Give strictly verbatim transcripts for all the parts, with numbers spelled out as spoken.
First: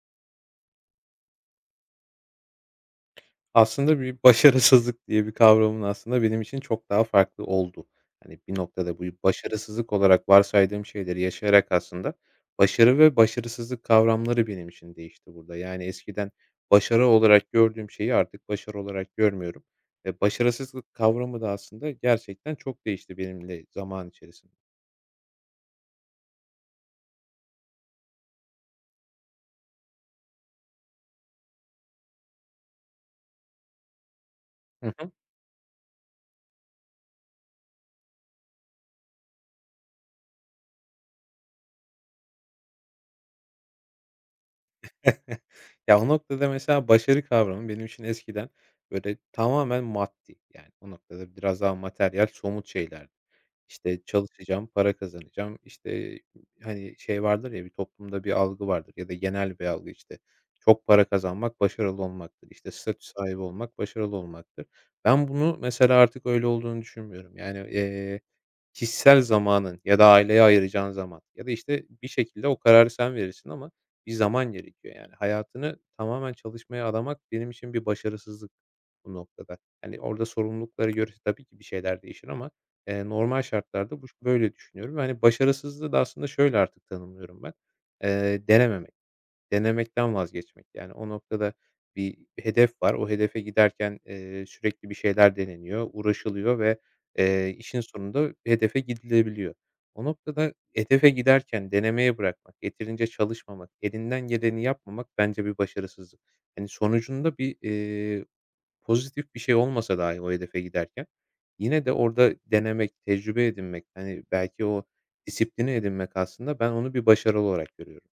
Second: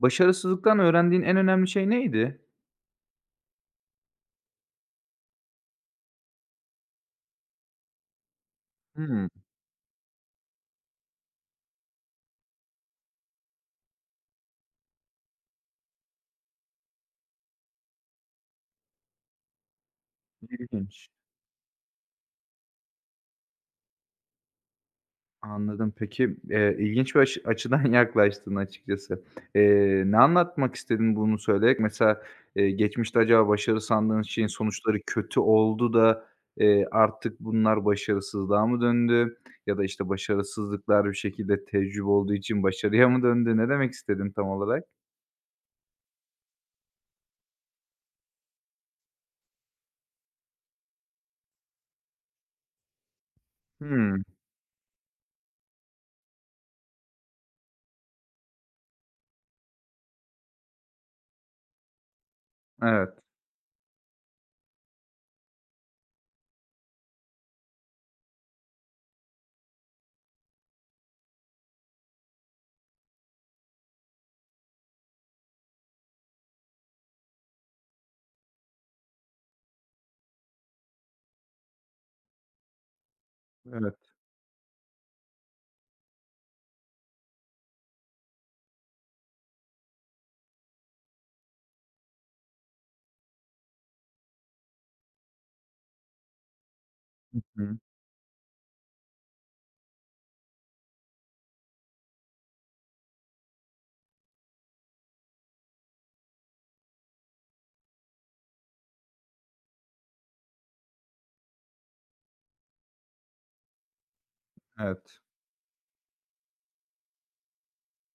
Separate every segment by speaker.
Speaker 1: Başarısızlıktan öğrendiğin en önemli şey neydi?
Speaker 2: Aslında bir başarısızlık diye bir kavramın aslında benim için çok daha farklı oldu. Hani bir noktada bu
Speaker 1: Hımm,
Speaker 2: başarısızlık olarak varsaydığım şeyleri yaşayarak aslında başarı ve başarısızlık kavramları benim için değişti burada. Yani eskiden başarı olarak gördüğüm şeyi artık başarı olarak görmüyorum ve başarısızlık
Speaker 1: ilginç.
Speaker 2: kavramı da aslında gerçekten çok değişti benimle zaman içerisinde.
Speaker 1: Anladım. Peki, eee, ilginç bir aşı açıdan yaklaştın açıkçası. Eee, ne anlatmak istedin bunu söyleyerek? Mesela, eee, geçmişte acaba başarı sandığın şeyin
Speaker 2: Hı
Speaker 1: sonuçları
Speaker 2: hı.
Speaker 1: kötü oldu da, eee, artık bunlar başarısızlığa mı döndü? Ya da, işte, başarısızlıklar bir şekilde tecrübe olduğu için başarıya mı döndü? Ne demek istedin tam olarak?
Speaker 2: Ya, o noktada mesela başarı kavramı benim için eskiden böyle tamamen maddi, yani o noktada biraz daha materyal, somut şeylerdi. İşte,
Speaker 1: Hımm.
Speaker 2: çalışacağım, para kazanacağım, İşte hani, şey vardır ya, bir toplumda bir algı vardır ya da genel bir algı, işte, çok para kazanmak başarılı olmaktır, İşte statü
Speaker 1: Evet,
Speaker 2: sahibi olmak başarılı olmaktır. Ben bunu mesela artık öyle olduğunu düşünmüyorum. Yani, eee, kişisel zamanın ya da aileye ayıracağın zaman ya da, işte, bir şekilde o kararı sen verirsin ama bir zaman gerekiyor yani. Hayatını tamamen çalışmaya adamak benim için bir başarısızlık bu noktada. Hani, orada sorumluluklara göre tabii ki bir şeyler değişir ama, eee, normal
Speaker 1: evet.
Speaker 2: şartlarda bu böyle düşünüyorum ve, hani, başarısızlığı da aslında şöyle artık tanımlıyorum ben: Eee, denememek, denemekten vazgeçmek. Yani, o noktada bir hedef var. O hedefe giderken, eee, sürekli bir şeyler deneniyor, uğraşılıyor ve,
Speaker 1: Hı
Speaker 2: eee,
Speaker 1: hı.
Speaker 2: işin sonunda hedefe gidilebiliyor. O noktada hedefe giderken denemeye bırakmak, yeterince çalışmamak, elinden geleni yapmamak bence bir başarısızlık. Hani, sonucunda bir, pozitif bir şey olmasa dahi o hedefe giderken yine de orada denemek, tecrübe edinmek, hani, belki o
Speaker 1: Evet.
Speaker 2: disiplini edinmek aslında ben onu bir başarı olarak görüyorum.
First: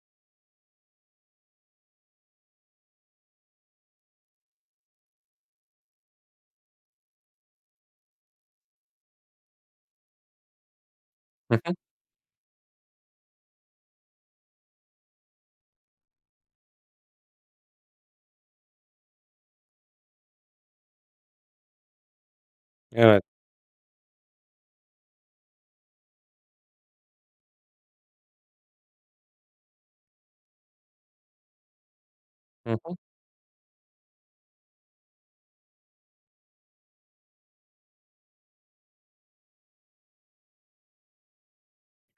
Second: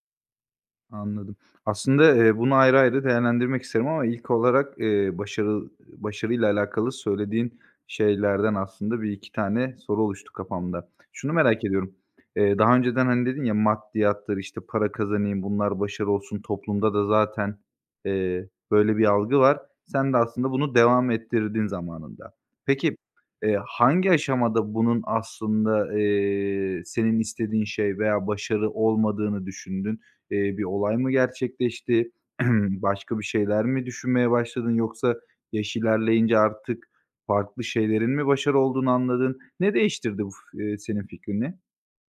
Speaker 1: Anladım. Aslında, eee, bunu ayrı ayrı değerlendirmek isterim ama ilk olarak, eee, başarı başarıyla alakalı söylediğin şeylerden aslında bir iki tane soru oluştu kafamda. Şunu
Speaker 2: Hı
Speaker 1: merak
Speaker 2: hı.
Speaker 1: ediyorum, eee, daha önceden, hani, dedin ya, maddiyattır, işte, para kazanayım, bunlar başarı olsun, toplumda da zaten, eee, böyle bir algı var. Sen de aslında bunu devam ettirdin zamanında. Peki,
Speaker 2: Evet.
Speaker 1: eee, hangi aşamada bunun aslında, eee, senin istediğin şey veya başarı olmadığını düşündün? Eee, bir olay mı gerçekleşti?
Speaker 2: Hı hı.
Speaker 1: Başka bir şeyler mi düşünmeye başladın yoksa yaş ilerleyince artık farklı şeylerin mi başarı olduğunu anladın? Ne değiştirdi bu f eee, senin fikrini?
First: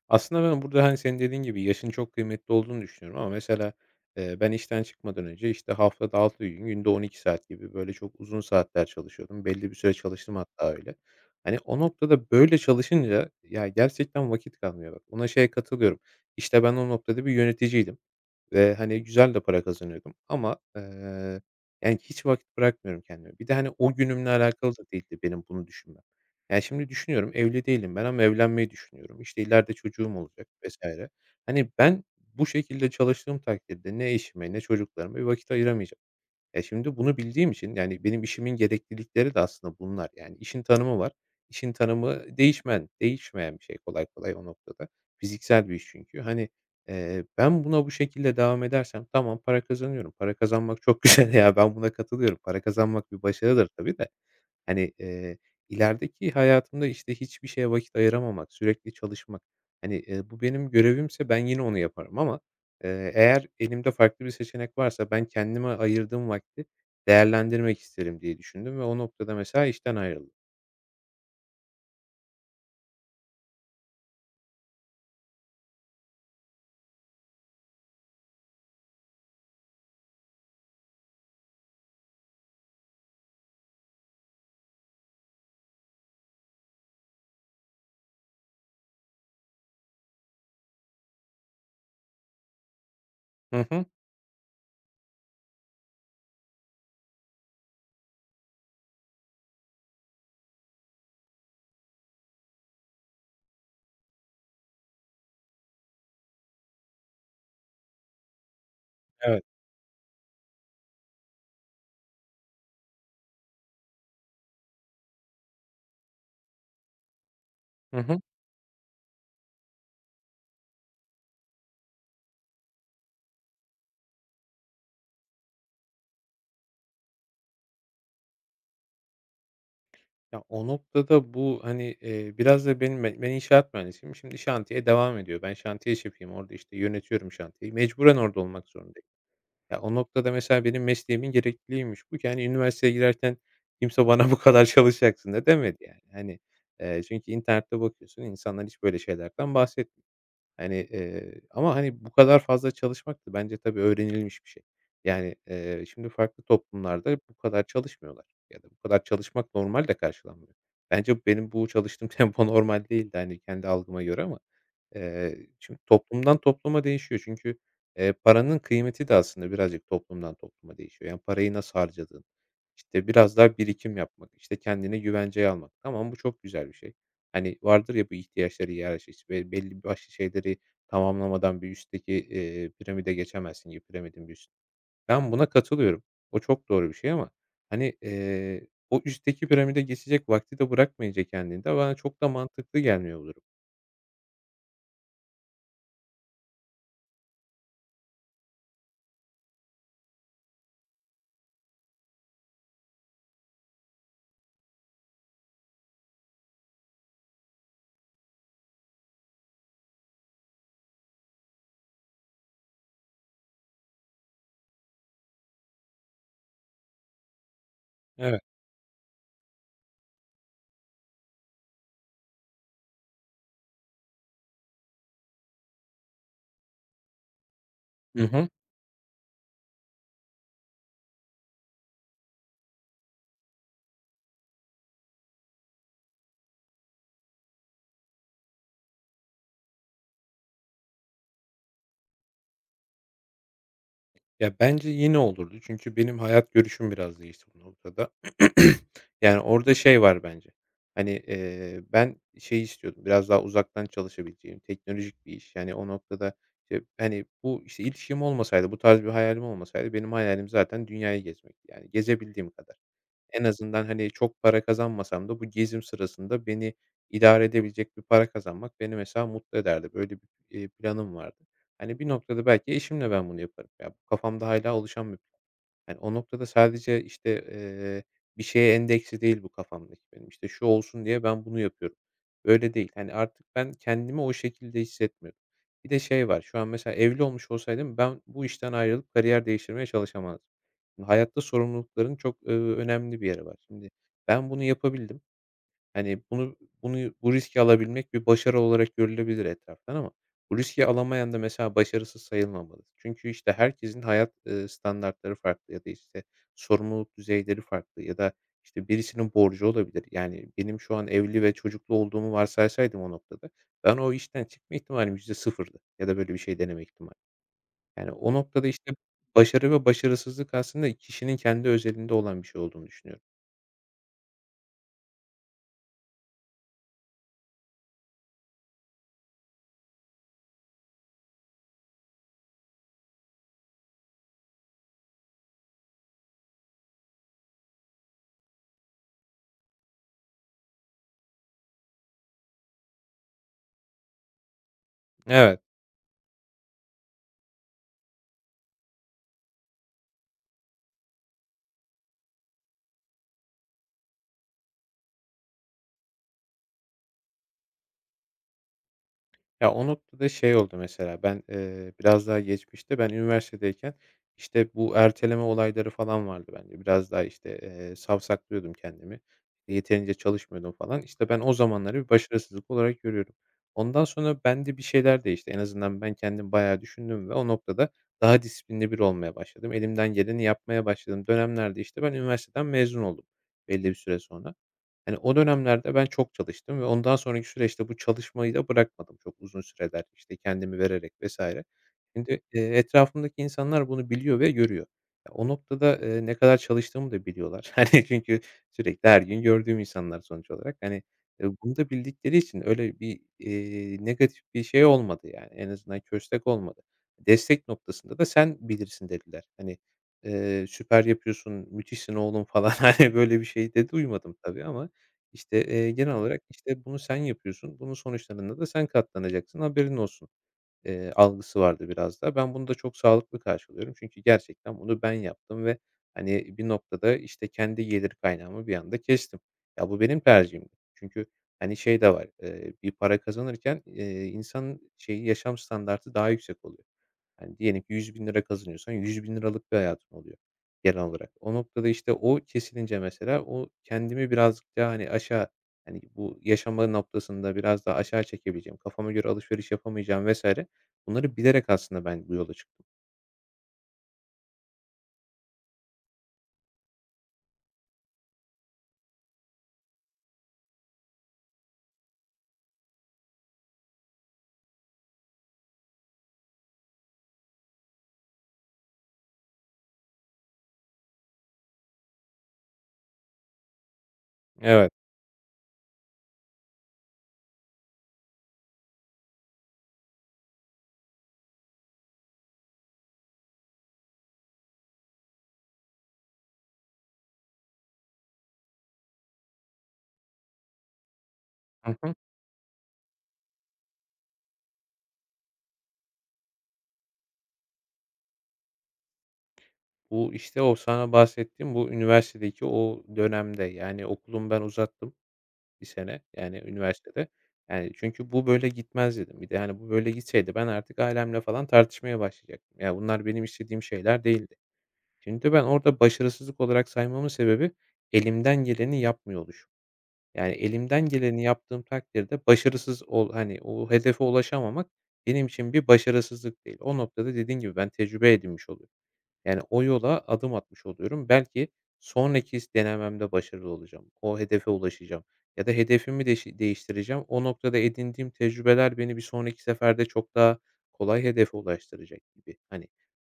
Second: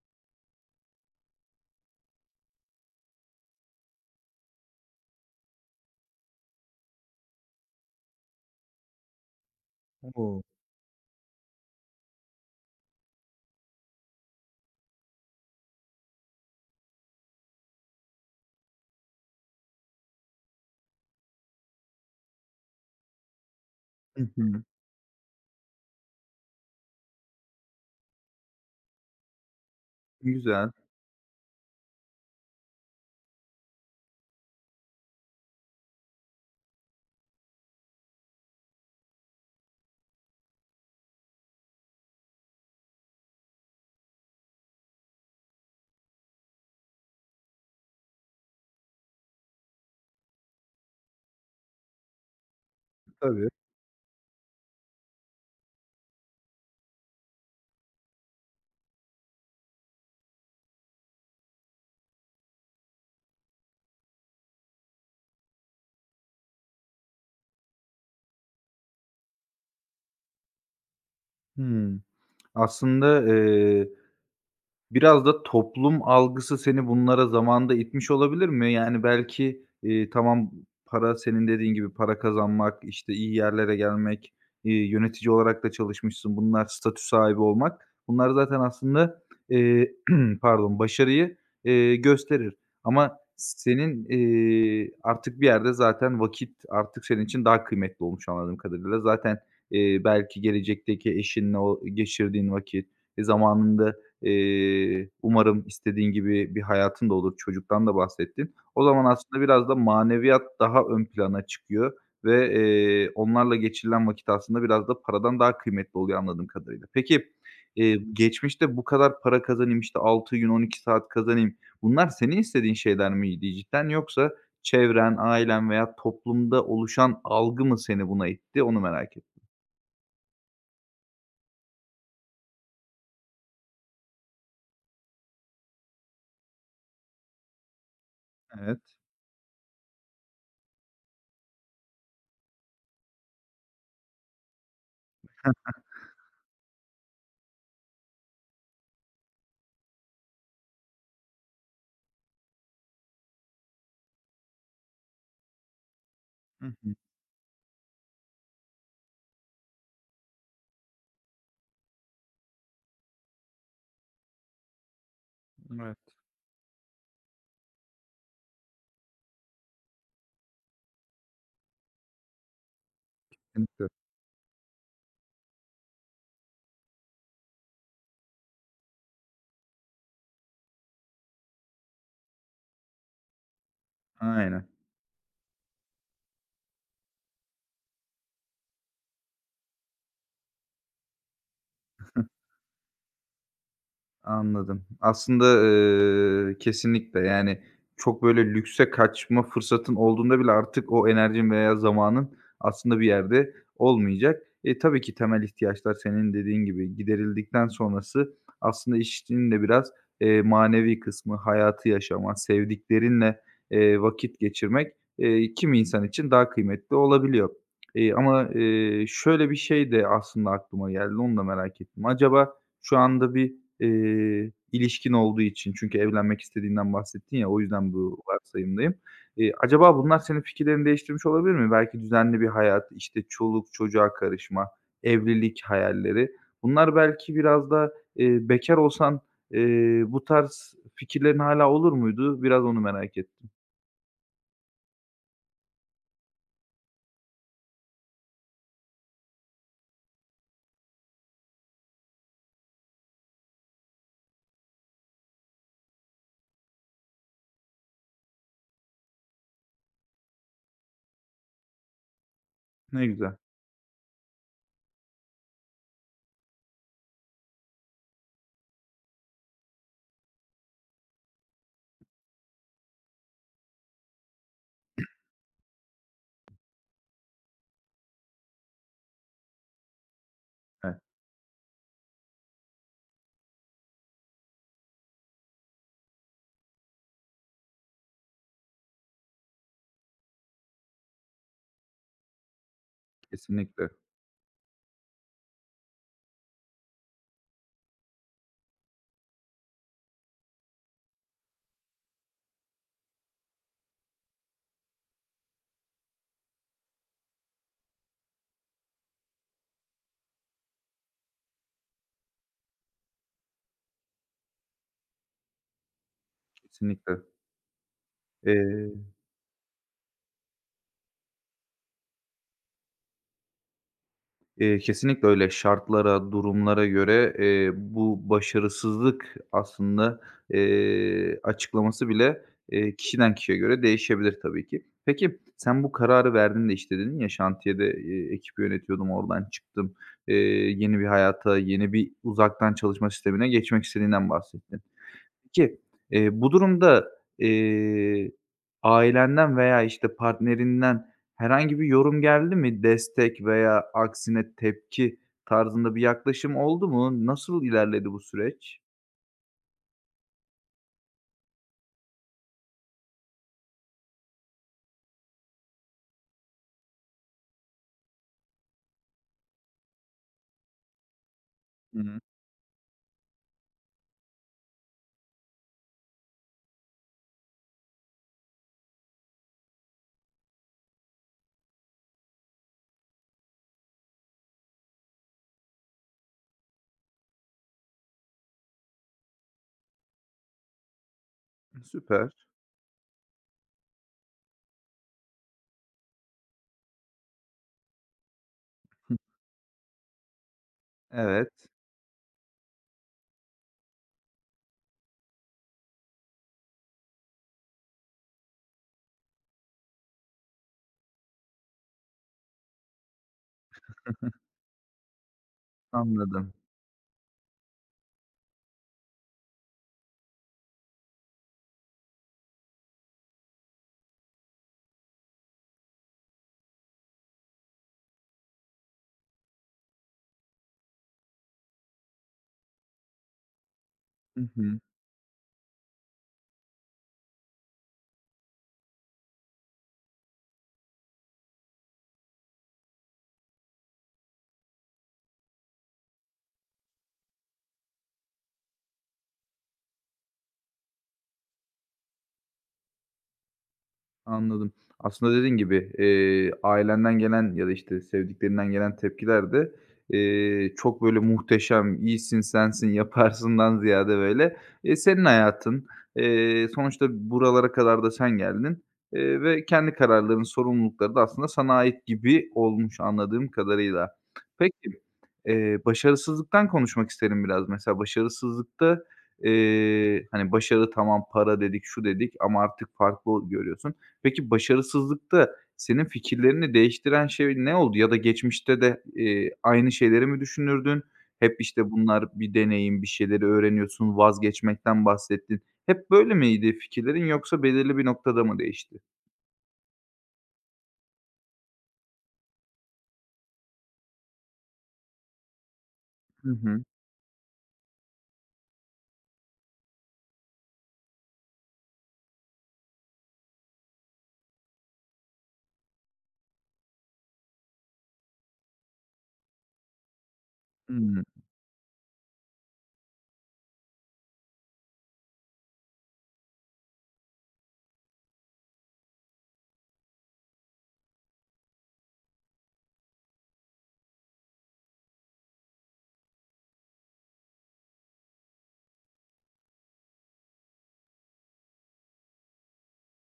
Speaker 2: Aslında ben burada, hani, senin dediğin gibi yaşın çok kıymetli olduğunu düşünüyorum ama mesela, eee, ben işten çıkmadan önce, işte, haftada altı gün, günde on iki saat gibi böyle çok uzun saatler çalışıyordum. Belli bir süre çalıştım
Speaker 1: Oo.
Speaker 2: hatta öyle. Hani, o noktada böyle çalışınca ya gerçekten vakit kalmıyor. Bak, ona şeye katılıyorum. İşte, ben o noktada bir yöneticiydim. Ve, hani, güzel de para kazanıyordum ama, eee, yani, hiç vakit bırakmıyorum kendime. Bir de, hani, o
Speaker 1: Hı
Speaker 2: günümle
Speaker 1: hı.
Speaker 2: alakalı da değildi benim bunu düşünmem. Yani, şimdi düşünüyorum, evli değilim ben ama evlenmeyi düşünüyorum. İşte, ileride çocuğum olacak
Speaker 1: Güzel.
Speaker 2: vesaire. Hani, ben bu şekilde çalıştığım takdirde ne eşime ne çocuklarıma bir vakit ayıramayacağım. E, şimdi bunu bildiğim için, yani, benim işimin gereklilikleri de aslında bunlar. Yani, işin tanımı var. İşin tanımı değişmen değişmeyen bir şey kolay kolay o noktada. Fiziksel bir iş çünkü. Hani, eee, ben buna bu şekilde devam edersem tamam para kazanıyorum. Para kazanmak çok güzel ya, ben buna katılıyorum. Para kazanmak bir
Speaker 1: Tabii.
Speaker 2: başarıdır tabii de. Hani, eee, ilerideki hayatımda, işte, hiçbir şeye vakit ayıramamak, sürekli çalışmak, hani, eee, bu benim görevimse ben yine onu yaparım ama, eee, eğer elimde farklı bir seçenek varsa ben kendime ayırdığım vakti değerlendirmek isterim diye düşündüm ve o noktada mesela işten ayrıldım.
Speaker 1: Hımm. Aslında, Biraz da toplum algısı seni bunlara zamanında itmiş olabilir mi? Yani belki, eee, tamam, para senin dediğin gibi para kazanmak, işte, iyi yerlere gelmek, iii, yönetici olarak da çalışmışsın. Bunlar statü sahibi olmak. Bunlar zaten aslında, eee, pardon, başarıyı, eee, gösterir ama
Speaker 2: Hı hı.
Speaker 1: senin, eee, artık bir yerde zaten vakit artık senin için daha kıymetli olmuş anladığım kadarıyla. Zaten, eee, belki gelecekteki eşinle o geçirdiğin vakit, e, zamanında Eee, umarım istediğin gibi bir hayatın da olur. Çocuktan da bahsettin. O zaman
Speaker 2: Evet.
Speaker 1: aslında biraz da maneviyat daha ön plana çıkıyor ve, eee, onlarla geçirilen vakit aslında biraz da paradan daha kıymetli oluyor anladığım kadarıyla. Peki, eee,
Speaker 2: Hı hı.
Speaker 1: geçmişte bu kadar para kazanayım, işte altı gün, on iki saat kazanayım, bunlar senin istediğin şeyler miydi cidden yoksa çevren, ailen veya toplumda oluşan algı mı seni buna itti? Onu merak ettim.
Speaker 2: Ya, o noktada bu, hani, eee, biraz da benim ben ben inşaat mühendisiyim. Şimdi şantiye devam ediyor. Ben şantiye şefiyim. Orada, işte, yönetiyorum şantiyeyi. Mecburen orada olmak
Speaker 1: Evet.
Speaker 2: zorundayım. Ya, o noktada mesela benim mesleğimin gerekliliğiymiş bu ki, hani, üniversiteye girerken kimse bana bu kadar çalışacaksın da demedi yani. Hani, eee, çünkü internette bakıyorsun, insanlar hiç böyle şeylerden bahsetmiyor. Hani, eee, ama, hani, bu kadar fazla çalışmak da bence tabii öğrenilmiş bir şey. Yani, eee, şimdi farklı
Speaker 1: Hı hı.
Speaker 2: toplumlarda bu kadar çalışmıyorlar ya da bu kadar çalışmak normal de karşılanmıyor. Bence benim bu çalıştığım tempo normal değildi, hani, kendi algıma göre ama, eee, çünkü
Speaker 1: Evet.
Speaker 2: toplumdan topluma değişiyor. Çünkü, eee, paranın kıymeti de aslında birazcık toplumdan topluma değişiyor. Yani, parayı nasıl harcadığın, işte, biraz daha
Speaker 1: Kesinlikle.
Speaker 2: birikim yapmak, işte, kendine güvenceye almak. Tamam, bu çok güzel bir şey. Hani, vardır ya bu ihtiyaçları hiyerarşisi ve belli başlı şeyleri tamamlamadan bir üstteki, eee, piramide geçemezsin gibi piramidin bir üst.
Speaker 1: Aynen.
Speaker 2: Ben buna katılıyorum. O çok doğru bir şey ama, hani, eee, o üstteki piramide geçecek vakti de bırakmayacak kendinde bana çok da mantıklı gelmiyor bu durum.
Speaker 1: Anladım. Aslında, eee, kesinlikle, yani, çok böyle lükse kaçma fırsatın olduğunda bile artık o enerjin veya zamanın aslında bir yerde olmayacak. E, tabii ki temel ihtiyaçlar senin dediğin gibi giderildikten sonrası aslında işin de biraz, eee, manevi kısmı, hayatı yaşama, sevdiklerinle, eee, vakit geçirmek, eee, kimi insan için daha kıymetli olabiliyor. Eee,
Speaker 2: Evet.
Speaker 1: ama, eee, şöyle bir şey de aslında aklıma geldi, onu da merak ettim. Acaba, şu anda bir, eee, ilişkin olduğu için çünkü evlenmek istediğinden bahsettin ya, o yüzden bu
Speaker 2: Hı hı.
Speaker 1: varsayımdayım. Eee, acaba bunlar senin fikirlerini değiştirmiş olabilir mi? Belki düzenli bir hayat, işte, çoluk çocuğa karışma, evlilik hayalleri. Bunlar belki biraz da, eee, bekâr olsan, eee, bu tarz fikirlerin hala olur muydu? Biraz onu merak ettim.
Speaker 2: Ya, bence yine olurdu çünkü benim hayat görüşüm biraz değişti bu noktada. Yani, orada şey var bence, hani, eee, ben şey istiyordum, biraz daha uzaktan çalışabileceğim, teknolojik bir iş. Yani, o noktada, işte, hani, bu, işte, ilişkim olmasaydı, bu tarz bir hayalim olmasaydı benim hayalim zaten dünyayı gezmek. Yani, gezebildiğim kadar.
Speaker 1: Ne güzel.
Speaker 2: En azından, hani, çok para kazanmasam da bu gezim sırasında beni idare edebilecek bir para kazanmak beni mesela mutlu ederdi. Böyle bir, eee, planım vardı. Hani, bir noktada belki eşimle ben bunu yaparım. Ya, bu kafamda hala oluşan bir plan. Hani, o noktada sadece, işte, eee, bir şeye endeksli değil bu kafamdaki benim. İşte, şu
Speaker 1: Evet,
Speaker 2: olsun diye ben bunu yapıyorum. Öyle değil. Hani, artık ben kendimi o şekilde hissetmiyorum. Bir de şey var, şu an mesela evli olmuş olsaydım ben bu işten ayrılıp kariyer değiştirmeye çalışamazdım. Hayatta sorumlulukların çok, ııı, önemli bir yeri var. Şimdi
Speaker 1: kesinlikle,
Speaker 2: ben bunu yapabildim. Hani, bunu bunu bu riski alabilmek bir başarı olarak görülebilir etraftan ama bu riski alamayan da mesela başarısız sayılmamalı. Çünkü, işte, herkesin hayat, ııı, standartları farklı ya da, işte, sorumluluk düzeyleri farklı ya da, işte, birisinin borcu olabilir. Yani, benim şu an evli ve çocuklu olduğumu varsaysaydım o noktada ben o işten çıkma ihtimalim yüzde sıfırdı ya da böyle bir şey deneme ihtimali.
Speaker 1: kesinlikle.
Speaker 2: Yani, o noktada, işte,
Speaker 1: Eee
Speaker 2: başarı ve başarısızlık aslında kişinin kendi özelinde olan bir şey olduğunu düşünüyorum.
Speaker 1: Eee, kesinlikle öyle. Şartlara, durumlara göre, eee, bu başarısızlık aslında, eee, açıklaması bile, eee, kişiden kişiye göre değişebilir tabii ki. Peki, sen bu kararı verdiğinde, işte, dedin ya, şantiyede, eee, ekip yönetiyordum, oradan çıktım, eee, yeni bir hayata, yeni bir uzaktan çalışma sistemine geçmek istediğinden bahsettin.
Speaker 2: Evet.
Speaker 1: Ki, eee, bu durumda, eee, ailenden veya, işte, partnerinden herhangi bir yorum geldi mi? Destek veya aksine tepki tarzında bir yaklaşım oldu mu? Nasıl ilerledi bu süreç?
Speaker 2: Ya, o noktada şey oldu mesela, ben, eee, biraz daha geçmişte ben üniversitedeyken, işte, bu erteleme olayları falan vardı bence. Biraz daha, işte, eee, savsaklıyordum kendimi. Yeterince çalışmıyordum falan. İşte, ben o
Speaker 1: Hı
Speaker 2: zamanları bir
Speaker 1: hı.
Speaker 2: başarısızlık olarak görüyorum. Ondan sonra bende bir şeyler değişti. En azından ben kendim bayağı düşündüm ve o noktada daha disiplinli bir olmaya başladım. Elimden geleni yapmaya başladım dönemlerde, işte, ben üniversiteden mezun oldum belli bir süre sonra. Hani, o dönemlerde ben çok çalıştım ve ondan sonraki süreçte bu çalışmayı da bırakmadım çok uzun süreler, işte, kendimi vererek vesaire.
Speaker 1: Süper.
Speaker 2: Şimdi, eee, etrafımdaki insanlar bunu biliyor ve görüyor. Ya, o noktada, eee, ne kadar çalıştığımı da biliyorlar. Hani, çünkü sürekli her gün gördüğüm insanlar sonuç olarak. Hani, eee,
Speaker 1: Evet,
Speaker 2: bunu da bildikleri için öyle bir, eee, negatif bir şey olmadı yani. En azından köstek olmadı. Destek noktasında da "Sen bilirsin." dediler. Hani, eee, "Süper yapıyorsun, müthişsin oğlum." falan, hani, böyle bir şey de duymadım tabii ama işte, eee, genel olarak,
Speaker 1: anladım.
Speaker 2: işte, bunu sen yapıyorsun, bunun sonuçlarında da sen katlanacaksın, haberin olsun, eee, algısı vardı biraz da. Ben bunu da çok sağlıklı karşılıyorum. Çünkü gerçekten bunu ben yaptım ve, hani, bir noktada, işte, kendi gelir kaynağımı bir anda kestim. Ya, bu benim tercihimdi. Çünkü, hani, şey de var, eee, bir para kazanırken, eee,
Speaker 1: Hı hı.
Speaker 2: insanın şeyi, yaşam standardı daha yüksek oluyor. Yani, diyelim ki ₺yüz bin kazanıyorsan yüz bin liralık bir hayatın oluyor genel olarak. O noktada, işte, o kesilince mesela o kendimi birazcık daha, hani, aşağı, hani, bu yaşama noktasında biraz daha aşağı çekebileceğim, kafama göre alışveriş yapamayacağım vesaire bunları bilerek aslında ben bu yola çıktım.
Speaker 1: Anladım. Aslında dediğin gibi, eee, ailenden gelen ya da, işte, sevdiklerinden gelen tepkiler de, eee, çok böyle muhteşem, iyisin, sensin, yaparsından ziyade böyle, eee, senin hayatın. Eee, sonuçta buralara kadar da sen geldin, eee, ve kendi kararların, sorumlulukları da aslında sana ait gibi olmuş anladığım kadarıyla.
Speaker 2: Evet.
Speaker 1: Peki, eee, başarısızlıktan konuşmak isterim biraz. Mesela başarısızlıkta, eee, hani, başarı tamam, para dedik, şu dedik ama artık farklı görüyorsun. Peki başarısızlıkta senin fikirlerini değiştiren şey ne oldu ya da geçmişte de, eee, aynı şeyleri mi düşünürdün? Hep, işte,
Speaker 2: Hı hı.
Speaker 1: bunlar bir deneyim, bir şeyleri öğreniyorsun, vazgeçmekten bahsettin. Hep böyle miydi fikirlerin yoksa belirli bir noktada mı değişti?
Speaker 2: Bu, işte, o sana bahsettiğim bu üniversitedeki o dönemde, yani, okulumu ben uzattım bir sene,
Speaker 1: Hı
Speaker 2: yani,
Speaker 1: hı.
Speaker 2: üniversitede. Yani, çünkü bu böyle gitmez dedim. Bir de, hani, bu böyle gitseydi ben artık ailemle falan tartışmaya başlayacaktım. Ya, bunlar benim istediğim şeyler değildi. Şimdi ben orada başarısızlık olarak saymamın sebebi elimden geleni yapmıyor oluşum. Yani, elimden
Speaker 1: Hıı.
Speaker 2: geleni yaptığım takdirde başarısız ol hani, o hedefe ulaşamamak benim için bir başarısızlık değil. O noktada dediğin gibi ben tecrübe edinmiş oluyorum. Yani o yola adım atmış oluyorum. Belki sonraki denememde başarılı olacağım. O hedefe ulaşacağım ya da hedefimi de değiştireceğim. O noktada edindiğim tecrübeler beni bir sonraki seferde çok daha kolay hedefe ulaştıracak gibi. Hani,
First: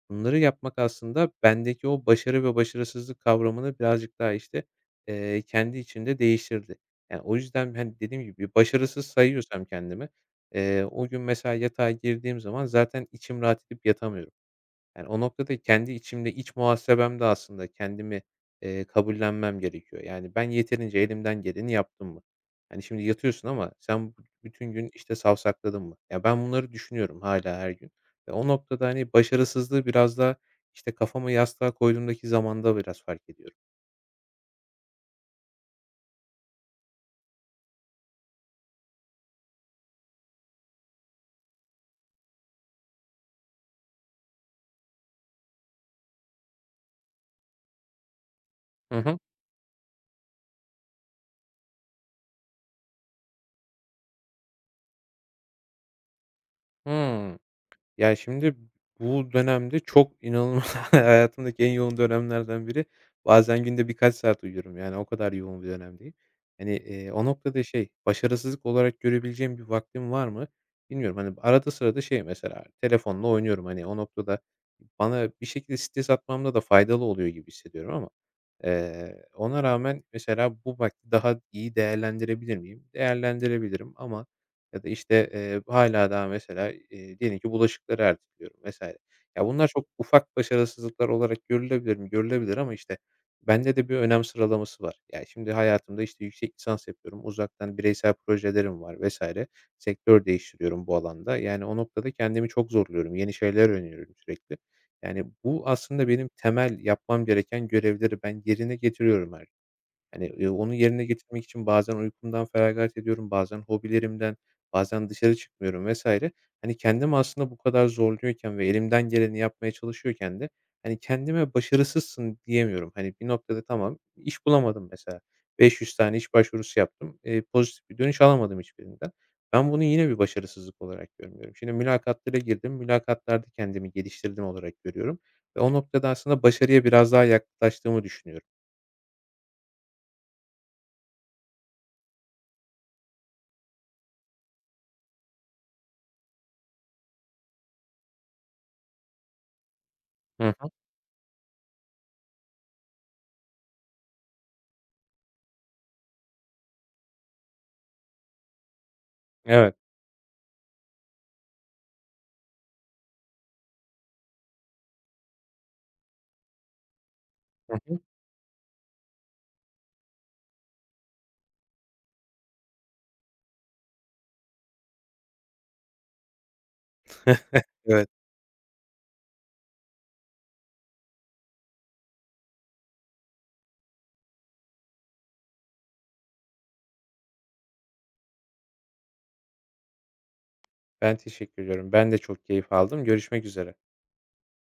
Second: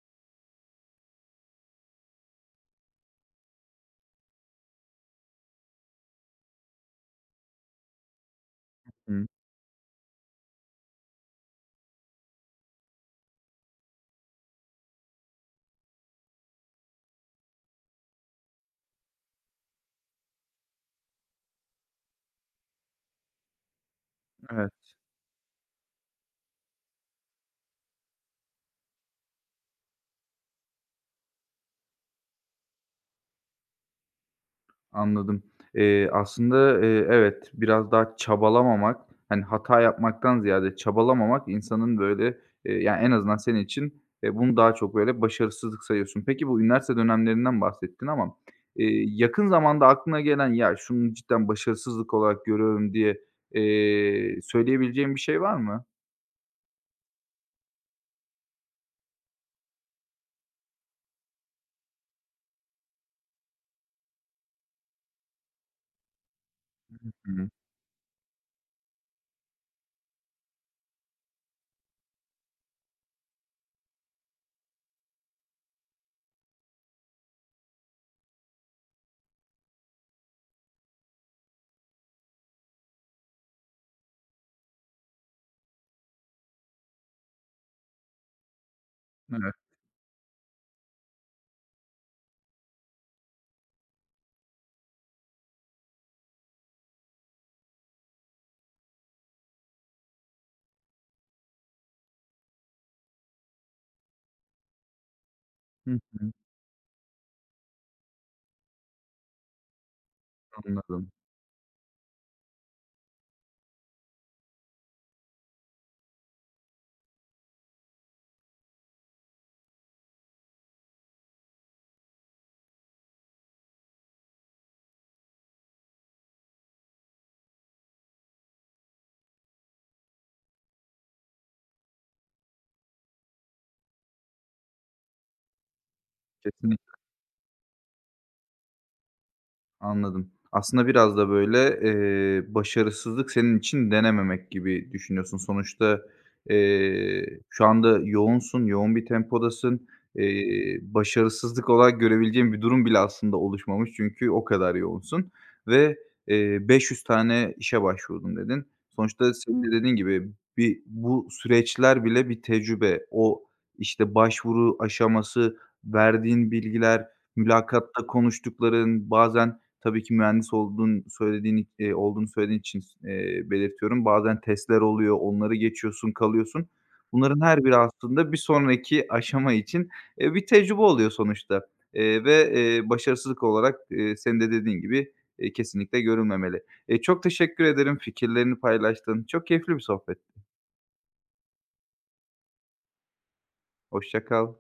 Speaker 2: bunları yapmak aslında bendeki o başarı ve başarısızlık kavramını birazcık daha, işte, eee, kendi içinde değiştirdi. Yani, o yüzden, hani, dediğim gibi başarısız
Speaker 1: Hı.
Speaker 2: sayıyorsam kendimi, eee, o gün mesela yatağa girdiğim zaman zaten içim rahat edip yatamıyorum. Yani, o noktada kendi içimde, iç muhasebemde aslında kendimi, eee, kabullenmem gerekiyor. Yani, ben yeterince elimden geleni yaptım mı? Yani şimdi yatıyorsun ama sen b
Speaker 1: Evet.
Speaker 2: bütün gün, işte, savsakladın mı? Ya, ben bunları düşünüyorum hala her gün ve o noktada, hani, başarısızlığı biraz da, işte, kafamı yastığa koyduğumdaki zamanda biraz fark ediyorum.
Speaker 1: Anladım. Eee, aslında, eee, evet, biraz daha çabalamamak, hani, hata yapmaktan ziyade çabalamamak insanın, böyle, eee, yani, en azından senin için, eee, bunu daha çok, böyle, başarısızlık sayıyorsun. Peki, bu üniversite dönemlerinden bahsettin ama,
Speaker 2: Hı
Speaker 1: eee,
Speaker 2: hı.
Speaker 1: yakın zamanda aklına gelen, "Ya, şunu cidden başarısızlık olarak görüyorum." diye, eee, söyleyebileceğin bir şey var mı?
Speaker 2: Hıı. Yani şimdi bu dönemde çok inanılmaz hayatımdaki en yoğun dönemlerden biri. Bazen günde birkaç saat uyuyorum, yani, o kadar yoğun bir dönemdeyim. Hani, eee, o
Speaker 1: Hı hı.
Speaker 2: noktada şey, başarısızlık olarak görebileceğim bir vaktim var mı bilmiyorum. Hani, arada sırada şey mesela, telefonla oynuyorum. Hani, o noktada bana bir şekilde stres atmamda da faydalı oluyor gibi hissediyorum ama, eee, ona rağmen mesela bu vakti daha iyi değerlendirebilir miyim? Değerlendirebilirim ama ya da, işte, eee, hâlâ daha mesela, eee, diyelim ki bulaşıkları erteliyorum vesaire. Ya,
Speaker 1: Evet.
Speaker 2: bunlar çok ufak başarısızlıklar olarak görülebilir mi? Görülebilir ama, işte, bende de bir önem sıralaması var. Yani, şimdi hayatımda, işte, yüksek lisans yapıyorum, uzaktan bireysel projelerim var vesaire. Sektör değiştiriyorum bu alanda. Yani, o noktada kendimi çok zorluyorum, yeni şeyler öğreniyorum sürekli. Yani, bu
Speaker 1: Hı
Speaker 2: aslında benim
Speaker 1: hı.
Speaker 2: temel yapmam gereken görevleri ben yerine getiriyorum her. Hani, eee, onu yerine
Speaker 1: Anladım.
Speaker 2: getirmek için bazen uykumdan feragat ediyorum, bazen hobilerimden, bazen dışarı çıkmıyorum vesaire. Hani, kendimi aslında bu kadar zorluyorken ve elimden geleni yapmaya çalışıyorken de, hani, kendime başarısızsın diyemiyorum. Hani, bir noktada tamam, iş bulamadım mesela. beş yüz tane iş başvurusu yaptım. Eee, pozitif bir dönüş alamadım hiçbirinden. Ben bunu yine bir başarısızlık olarak görmüyorum. Şimdi mülakatlara girdim, mülakatlarda kendimi geliştirdim olarak görüyorum ve o noktada aslında başarıya
Speaker 1: Kesinlikle.
Speaker 2: biraz daha yaklaştığımı düşünüyorum.
Speaker 1: Anladım. Aslında biraz da böyle, eee, başarısızlık senin için denememek gibi düşünüyorsun. Sonuçta, eee, şu anda yoğunsun, yoğun bir tempodasın.
Speaker 2: Hı hı.
Speaker 1: Eee, başarısızlık olarak görebileceğin bir durum bile aslında oluşmamış çünkü o kadar yoğunsun ve, eee, beş yüz tane işe başvurdum dedin. Sonuçta senin de
Speaker 2: Evet.
Speaker 1: dediğin gibi bir bu süreçler bile bir tecrübe. O, işte, başvuru aşaması, verdiğin bilgiler,
Speaker 2: Hı hı.
Speaker 1: mülakatta konuştukların, bazen Tabii ki mühendis olduğun söylediğin, eee, olduğunu söylediğin için s belirtiyorum. Bazen testler oluyor, onları geçiyorsun, kalıyorsun. Bunların her biri
Speaker 2: Evet,
Speaker 1: aslında bir sonraki aşama için, eee, bir tecrübe oluyor sonuçta, eee, ve, eee, başarısızlık olarak, eee, senin de dediğin gibi, eee, kesinlikle görülmemeli. Eee, çok teşekkür ederim fikirlerini paylaştın. Çok keyifli bir sohbet.
Speaker 2: ben teşekkür ediyorum. Ben de çok keyif aldım. Görüşmek üzere.
Speaker 1: Hoşça kal.